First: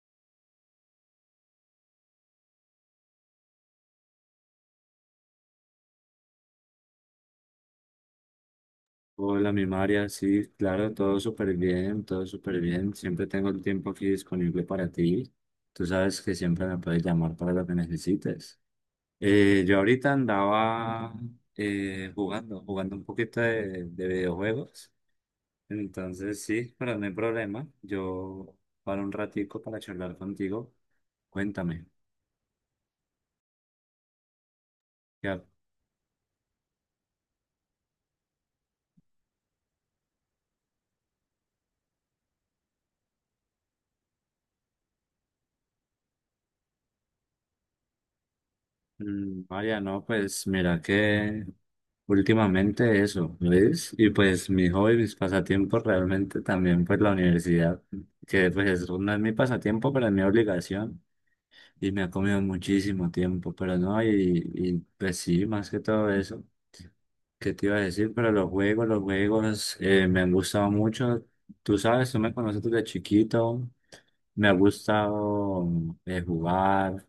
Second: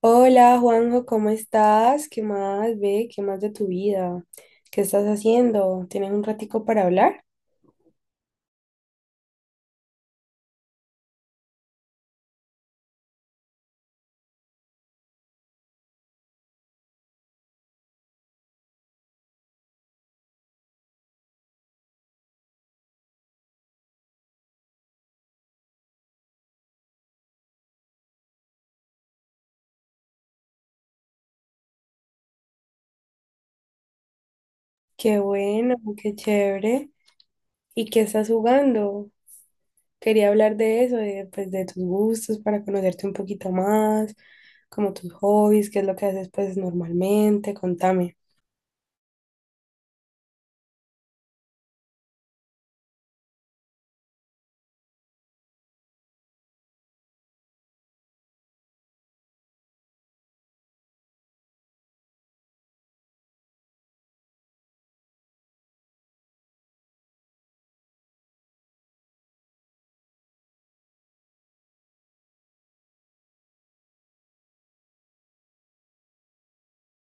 Hola Juanjo, ¿cómo estás? ¿Qué más, ve? ¿Qué más de tu vida? ¿Qué estás haciendo? ¿Tienes un ratico para hablar? Hola, mi María, sí, claro, todo súper bien, todo súper bien. Siempre tengo el tiempo aquí disponible para ti. Tú sabes que siempre me puedes llamar para lo que necesites. Yo ahorita andaba jugando, jugando un poquito de videojuegos. Entonces, sí, pero no hay problema. Yo para un ratico para charlar contigo. Cuéntame. Qué Ya, bueno, qué chévere. ¿Y qué estás jugando? Quería hablar de eso, pues, de tus gustos, para conocerte un poquito más, como tus hobbies, qué es lo que haces pues normalmente, contame. María, no, pues mira que últimamente eso, ¿ves? Y pues mi hobby, mis pasatiempos realmente también pues la universidad, que pues no es mi pasatiempo, pero es mi obligación y me ha comido muchísimo tiempo, pero no, y pues sí, más que todo eso, ¿qué te iba a decir? Pero los juegos me han gustado mucho, tú sabes, tú me conoces desde chiquito, me ha gustado jugar.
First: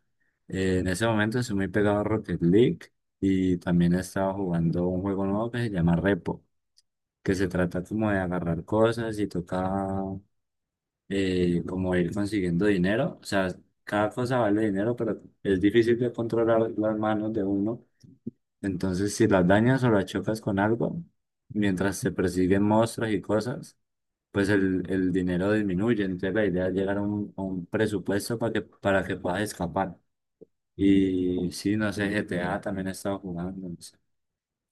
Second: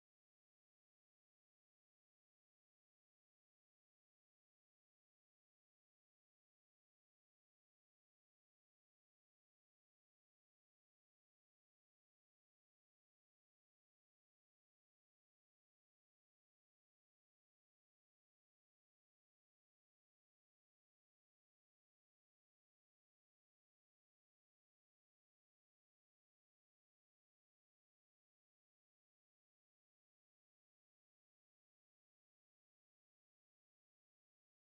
En ese momento soy muy pegado a Rocket League y también he estado jugando un juego nuevo que se llama Repo, que se trata como de agarrar cosas y toca como ir consiguiendo dinero. O sea, cada cosa vale dinero, pero es difícil de controlar las manos de uno. Entonces, si las dañas o las chocas con algo, mientras se persiguen monstruos y cosas pues el dinero disminuye. Entonces la idea es llegar a a un presupuesto para que puedas escapar. Y sí, no sé, GTA también he estado jugando. No sé.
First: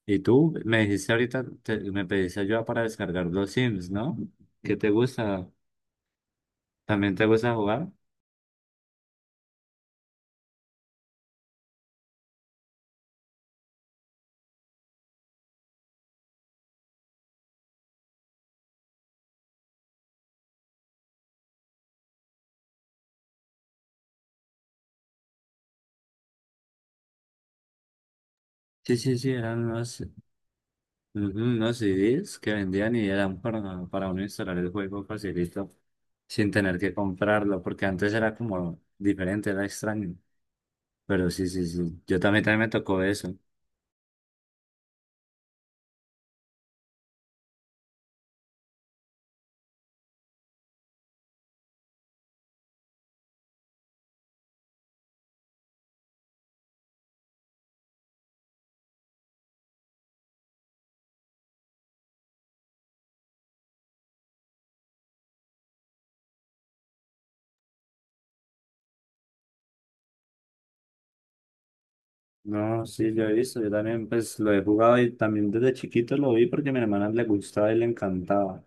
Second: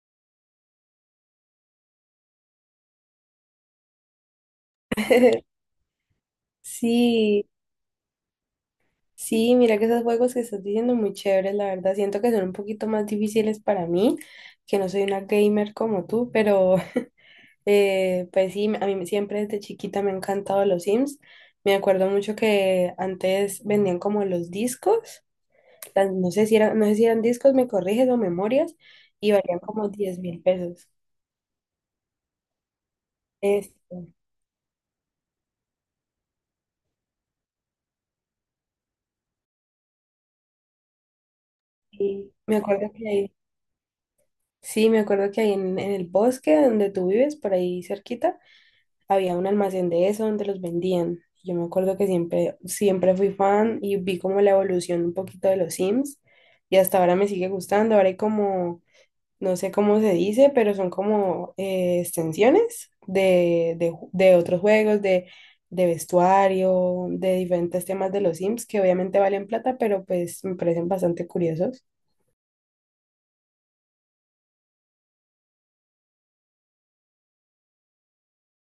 Y tú me dijiste ahorita, me pediste ayuda para descargar los Sims, ¿no? ¿Qué te gusta? ¿También te Sí. gusta jugar? Sí, Mira que esos juegos que estás diciendo muy chéveres, la verdad. Siento que son un poquito más difíciles para mí, que no soy una gamer como tú, pero pues sí, a mí siempre desde chiquita me han encantado los Sims. Me acuerdo mucho que antes vendían como los discos, no sé si eran, no sé si eran discos, me corriges o memorias, Sí, sí, y sí, valían eran como unos, 10.000 pesos. ujú, unos CDs que vendían y eran para Este, uno instalar el juego facilito, sin tener que comprarlo, porque antes era como diferente, era extraño. Pero sí, sí, sí, yo y también, me también me acuerdo tocó que ahí, eso. sí, me acuerdo que ahí en el bosque donde tú vives, por ahí cerquita, había un almacén de eso donde los vendían. Yo me acuerdo que siempre, siempre fui fan y vi como la evolución un poquito de los Sims y hasta ahora me sigue gustando. Ahora hay como, no sé cómo se dice, pero son como extensiones de otros juegos, de vestuario, de diferentes temas de los Sims que obviamente valen plata, pero pues me parecen bastante curiosos. No, sí, yo he visto, yo también pues lo he jugado y también desde chiquito lo vi porque a mi hermana le gustaba y le encantaba.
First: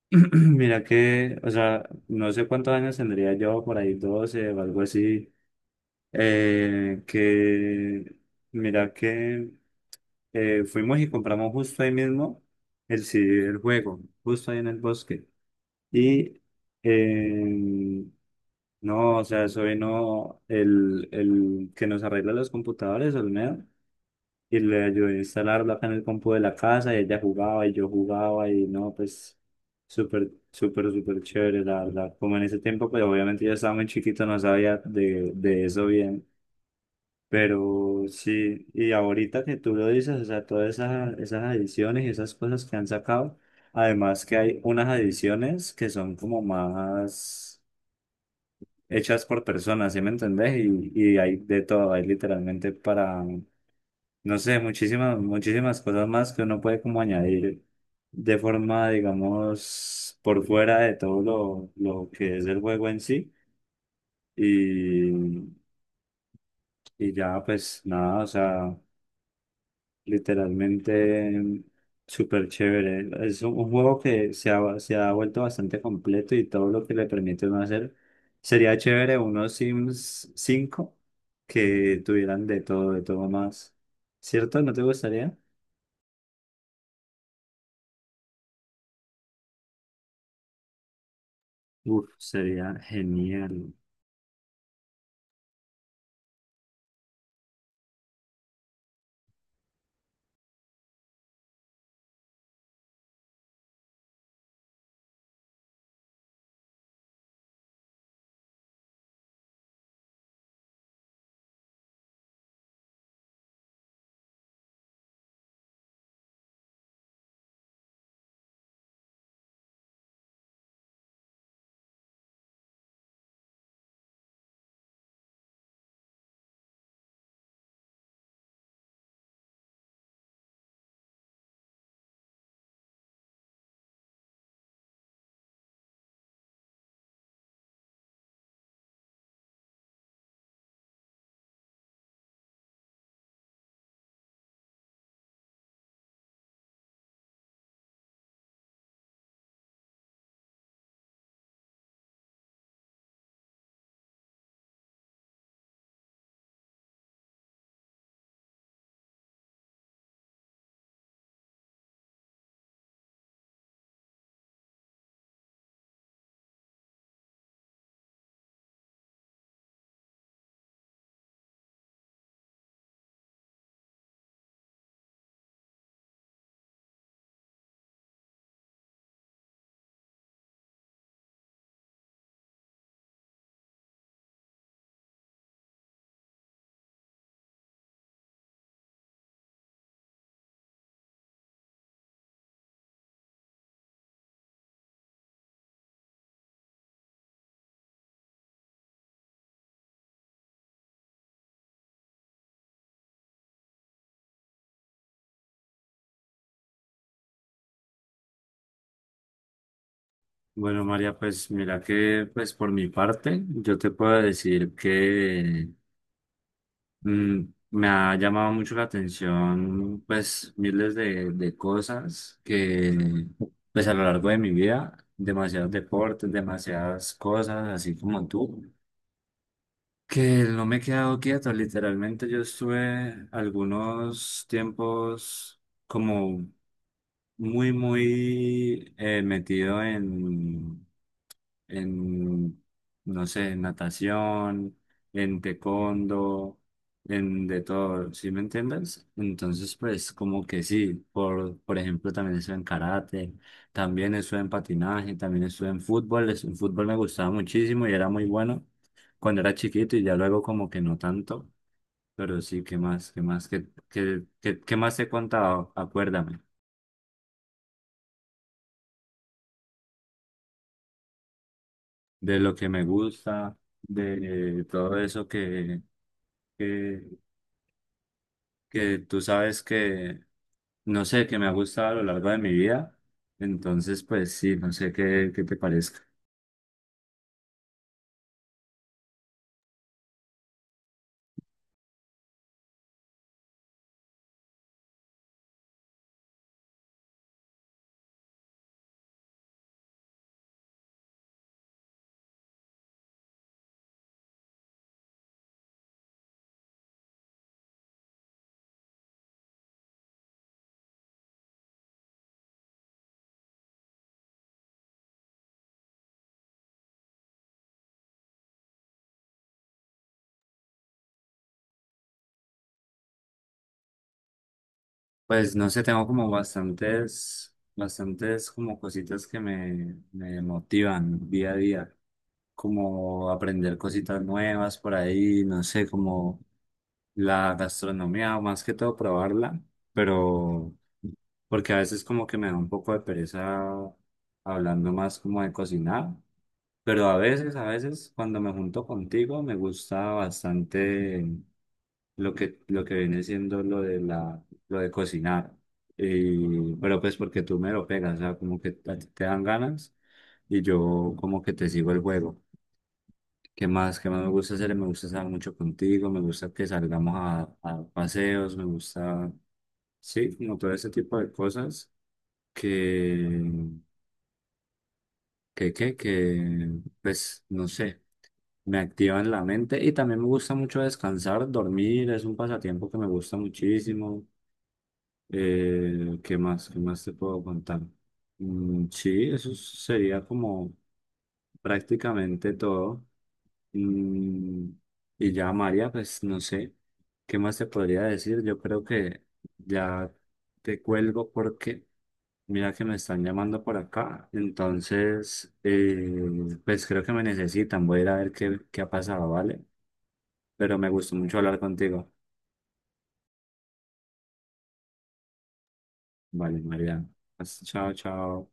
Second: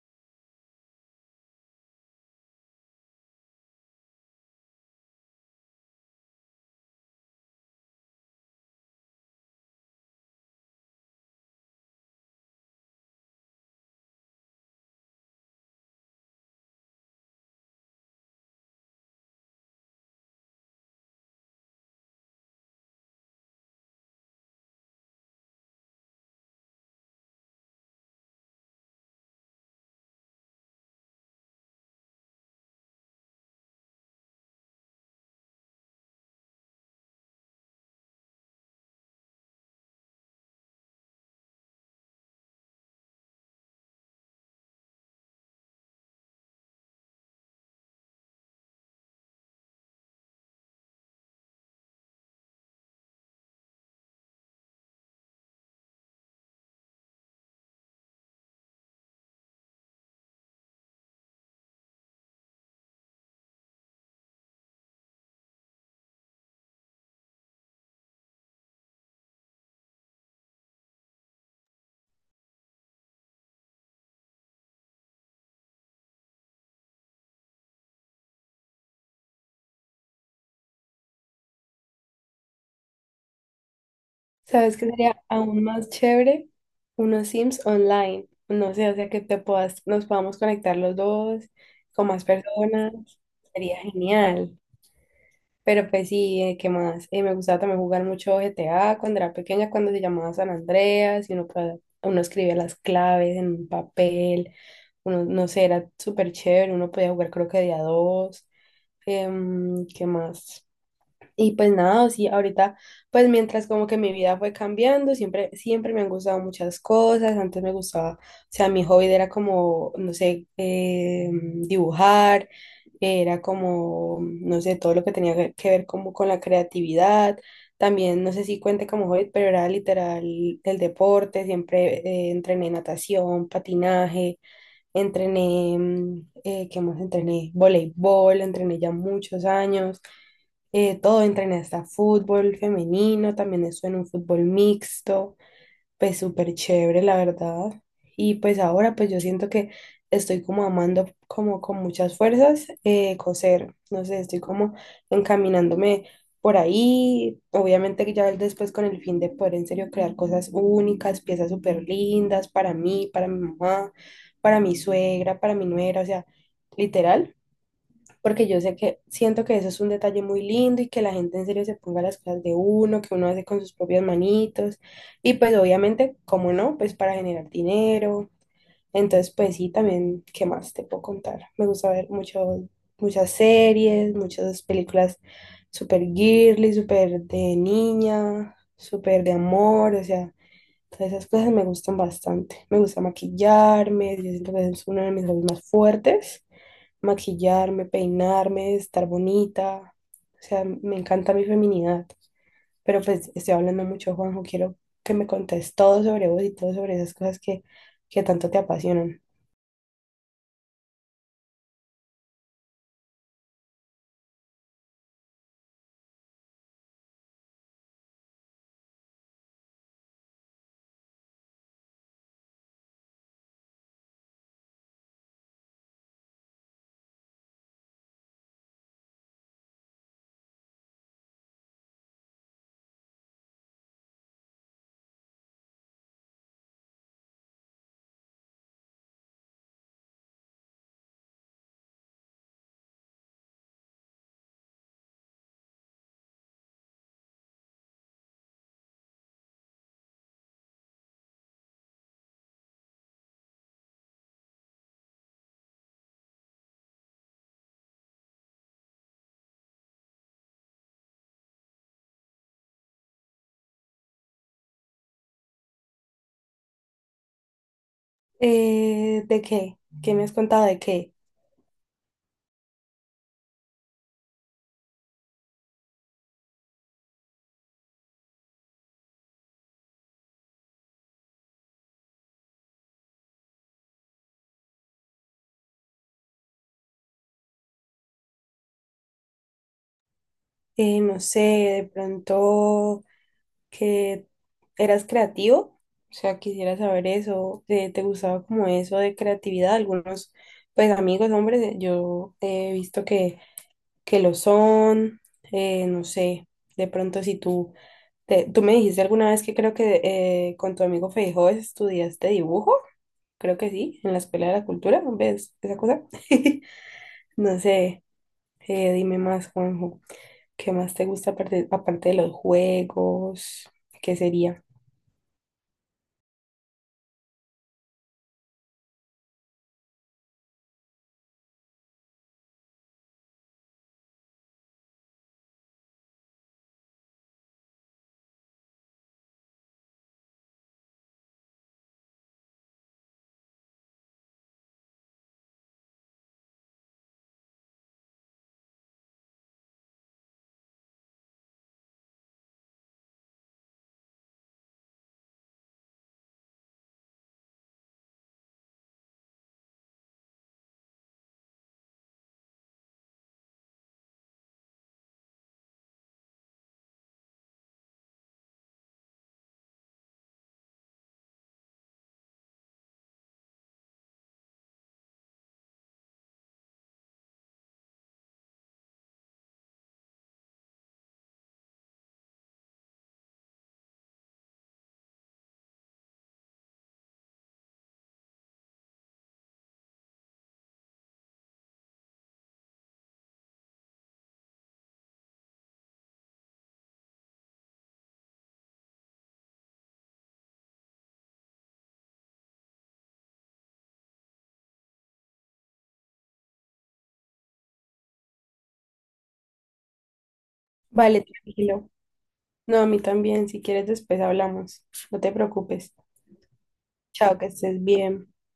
Mira que, o sea, no sé cuántos años tendría yo, por ahí 12 o algo así, que mira que fuimos y compramos justo ahí mismo el CD del juego, justo ahí en el bosque. Y eh, no, o sea, eso vino el que nos arregla los computadores, Olmedo, y le ayudé a instalarlo acá en el compu de la casa y ella jugaba y yo jugaba y no, pues súper, súper, súper chévere, la verdad. Como en ese tiempo, pues obviamente yo estaba muy chiquito, no sabía de eso bien, pero sí, y ahorita que tú lo dices, o sea, todas esas, esas ediciones y esas cosas que han sacado, además que hay unas ediciones que son como más hechas por personas, ¿sí me entendés? Y hay de todo, hay literalmente para no sé, muchísimas, muchísimas cosas más que uno puede como añadir de forma, digamos, por fuera de todo lo que es el juego en sí. Y, y ya, pues nada, o sea, literalmente súper chévere. Es un juego que se ha vuelto bastante completo y todo lo que le permite uno hacer. Sería chévere unos Sims 5 que tuvieran de todo más. ¿Cierto? ¿Sabes ¿No te qué sería gustaría? aún más chévere? Unos Sims online. No sé, o sea, que te puedas, nos podamos conectar los dos con Uf, más sería personas. genial. Sería genial. Pero pues sí, ¿qué más? Me gustaba también jugar mucho GTA cuando era pequeña, cuando se llamaba San Andreas, y uno, uno escribía las claves en un papel. Uno, no sé, era súper chévere. Uno podía jugar creo que de a dos. ¿Qué más? Y pues nada, sí, ahorita, pues mientras como que mi vida fue cambiando, siempre, siempre me han gustado muchas cosas, antes me gustaba, o sea, mi hobby era como, no sé, dibujar, era como, no sé, todo lo que tenía que ver como con la creatividad, también, no sé si cuente como hobby, pero era literal el deporte, siempre entrené natación, patinaje, entrené, ¿qué más entrené? Voleibol, entrené ya muchos años todo entra en esta, fútbol femenino, también eso en un fútbol mixto, pues súper chévere, la verdad. Y pues ahora pues yo siento que estoy como amando como con muchas fuerzas coser, no sé, estoy como encaminándome por ahí, obviamente que ya después con el fin de poder en serio crear cosas únicas, piezas súper lindas para mí, para mi mamá, para mi suegra, para mi nuera, o sea, literal, porque yo sé que siento que eso es un detalle muy lindo y que la gente en serio se ponga las cosas de uno, que uno hace con sus propias manitos y pues obviamente, ¿cómo no? Pues para generar dinero. Entonces, pues sí, también, ¿qué más te puedo contar? Me gusta ver mucho, muchas series, muchas películas súper girly, súper de niña, súper de amor, o sea, entonces, esas cosas me gustan bastante. Me gusta maquillarme, yo siento que es uno de mis hobbies más fuertes. Maquillarme, peinarme, estar bonita. O sea, me encanta mi feminidad. Pero pues estoy hablando mucho, Juanjo. Quiero que me contes todo sobre vos y todo sobre esas cosas que tanto te apasionan. Bueno, María, pues mira que pues por mi parte, yo te puedo decir que mm, me ha llamado mucho la atención pues miles de cosas que pues a lo largo de mi vida, demasiados deportes, demasiadas cosas, así como tú. Que no me he quedado quieto, literalmente yo estuve algunos tiempos como muy, muy metido en, no sé, en natación, en taekwondo, en de todo, ¿sí me entiendes? Entonces, pues como que sí, por ejemplo, también estuve en karate, también estuve en patinaje, también estuve en fútbol, en fútbol me gustaba muchísimo y era muy bueno cuando era chiquito y ya luego como que no tanto, pero sí, ¿qué más? ¿Qué más? ¿Qué, qué, qué, qué más te he contado? Acuérdame ¿De qué? ¿Qué me has contado de qué? de lo que me gusta, de todo eso que, que tú sabes que, no sé, que me ha gustado a lo largo de mi vida. Entonces, pues sí, no sé qué, qué te parezca. No sé, de pronto que eras creativo, o sea, quisiera saber eso, ¿te gustaba como eso de creatividad? Algunos, pues amigos, hombres, yo he visto que lo son, no sé, de pronto si tú, tú me dijiste alguna vez que creo que con tu amigo Feijó estudiaste dibujo, creo que sí, en la Escuela de la Cultura, ¿ves esa cosa? No sé, dime más, Juanjo. ¿Qué más te gusta aparte, aparte de los juegos? ¿Qué sería? Pues no sé, tengo como bastantes, bastantes como cositas que me motivan día a día, como aprender cositas nuevas por ahí, no sé, como la gastronomía, más que todo probarla, pero porque a veces como que me da un poco de pereza hablando más como de cocinar, pero a veces cuando me junto contigo me gusta bastante lo que viene siendo lo de lo de cocinar. Y, pero pues porque tú me lo pegas, o sea, como que a ti te dan ganas y yo como que te sigo el juego. ¿Qué más? ¿Qué más me gusta hacer? Me gusta estar mucho contigo, me gusta que salgamos a paseos, me gusta, sí, como todo ese tipo de cosas que, que, pues, no sé, me activan la mente y también me gusta mucho descansar, dormir, es un pasatiempo que me gusta muchísimo. ¿Qué más? ¿Qué más te puedo contar? Mm, sí, eso sería como prácticamente todo. Mm, y ya, María, pues no sé, ¿qué más te podría decir? Yo creo que ya te cuelgo porque mira que me están llamando por acá. Entonces, pues creo que me necesitan. Voy a ir a ver qué, qué ha pasado, ¿vale? Pero me gustó Vale, mucho hablar tranquilo. contigo. No, a mí también. Si quieres, después hablamos. No te preocupes. Vale, María. Chao, que estés Chao, bien. chao.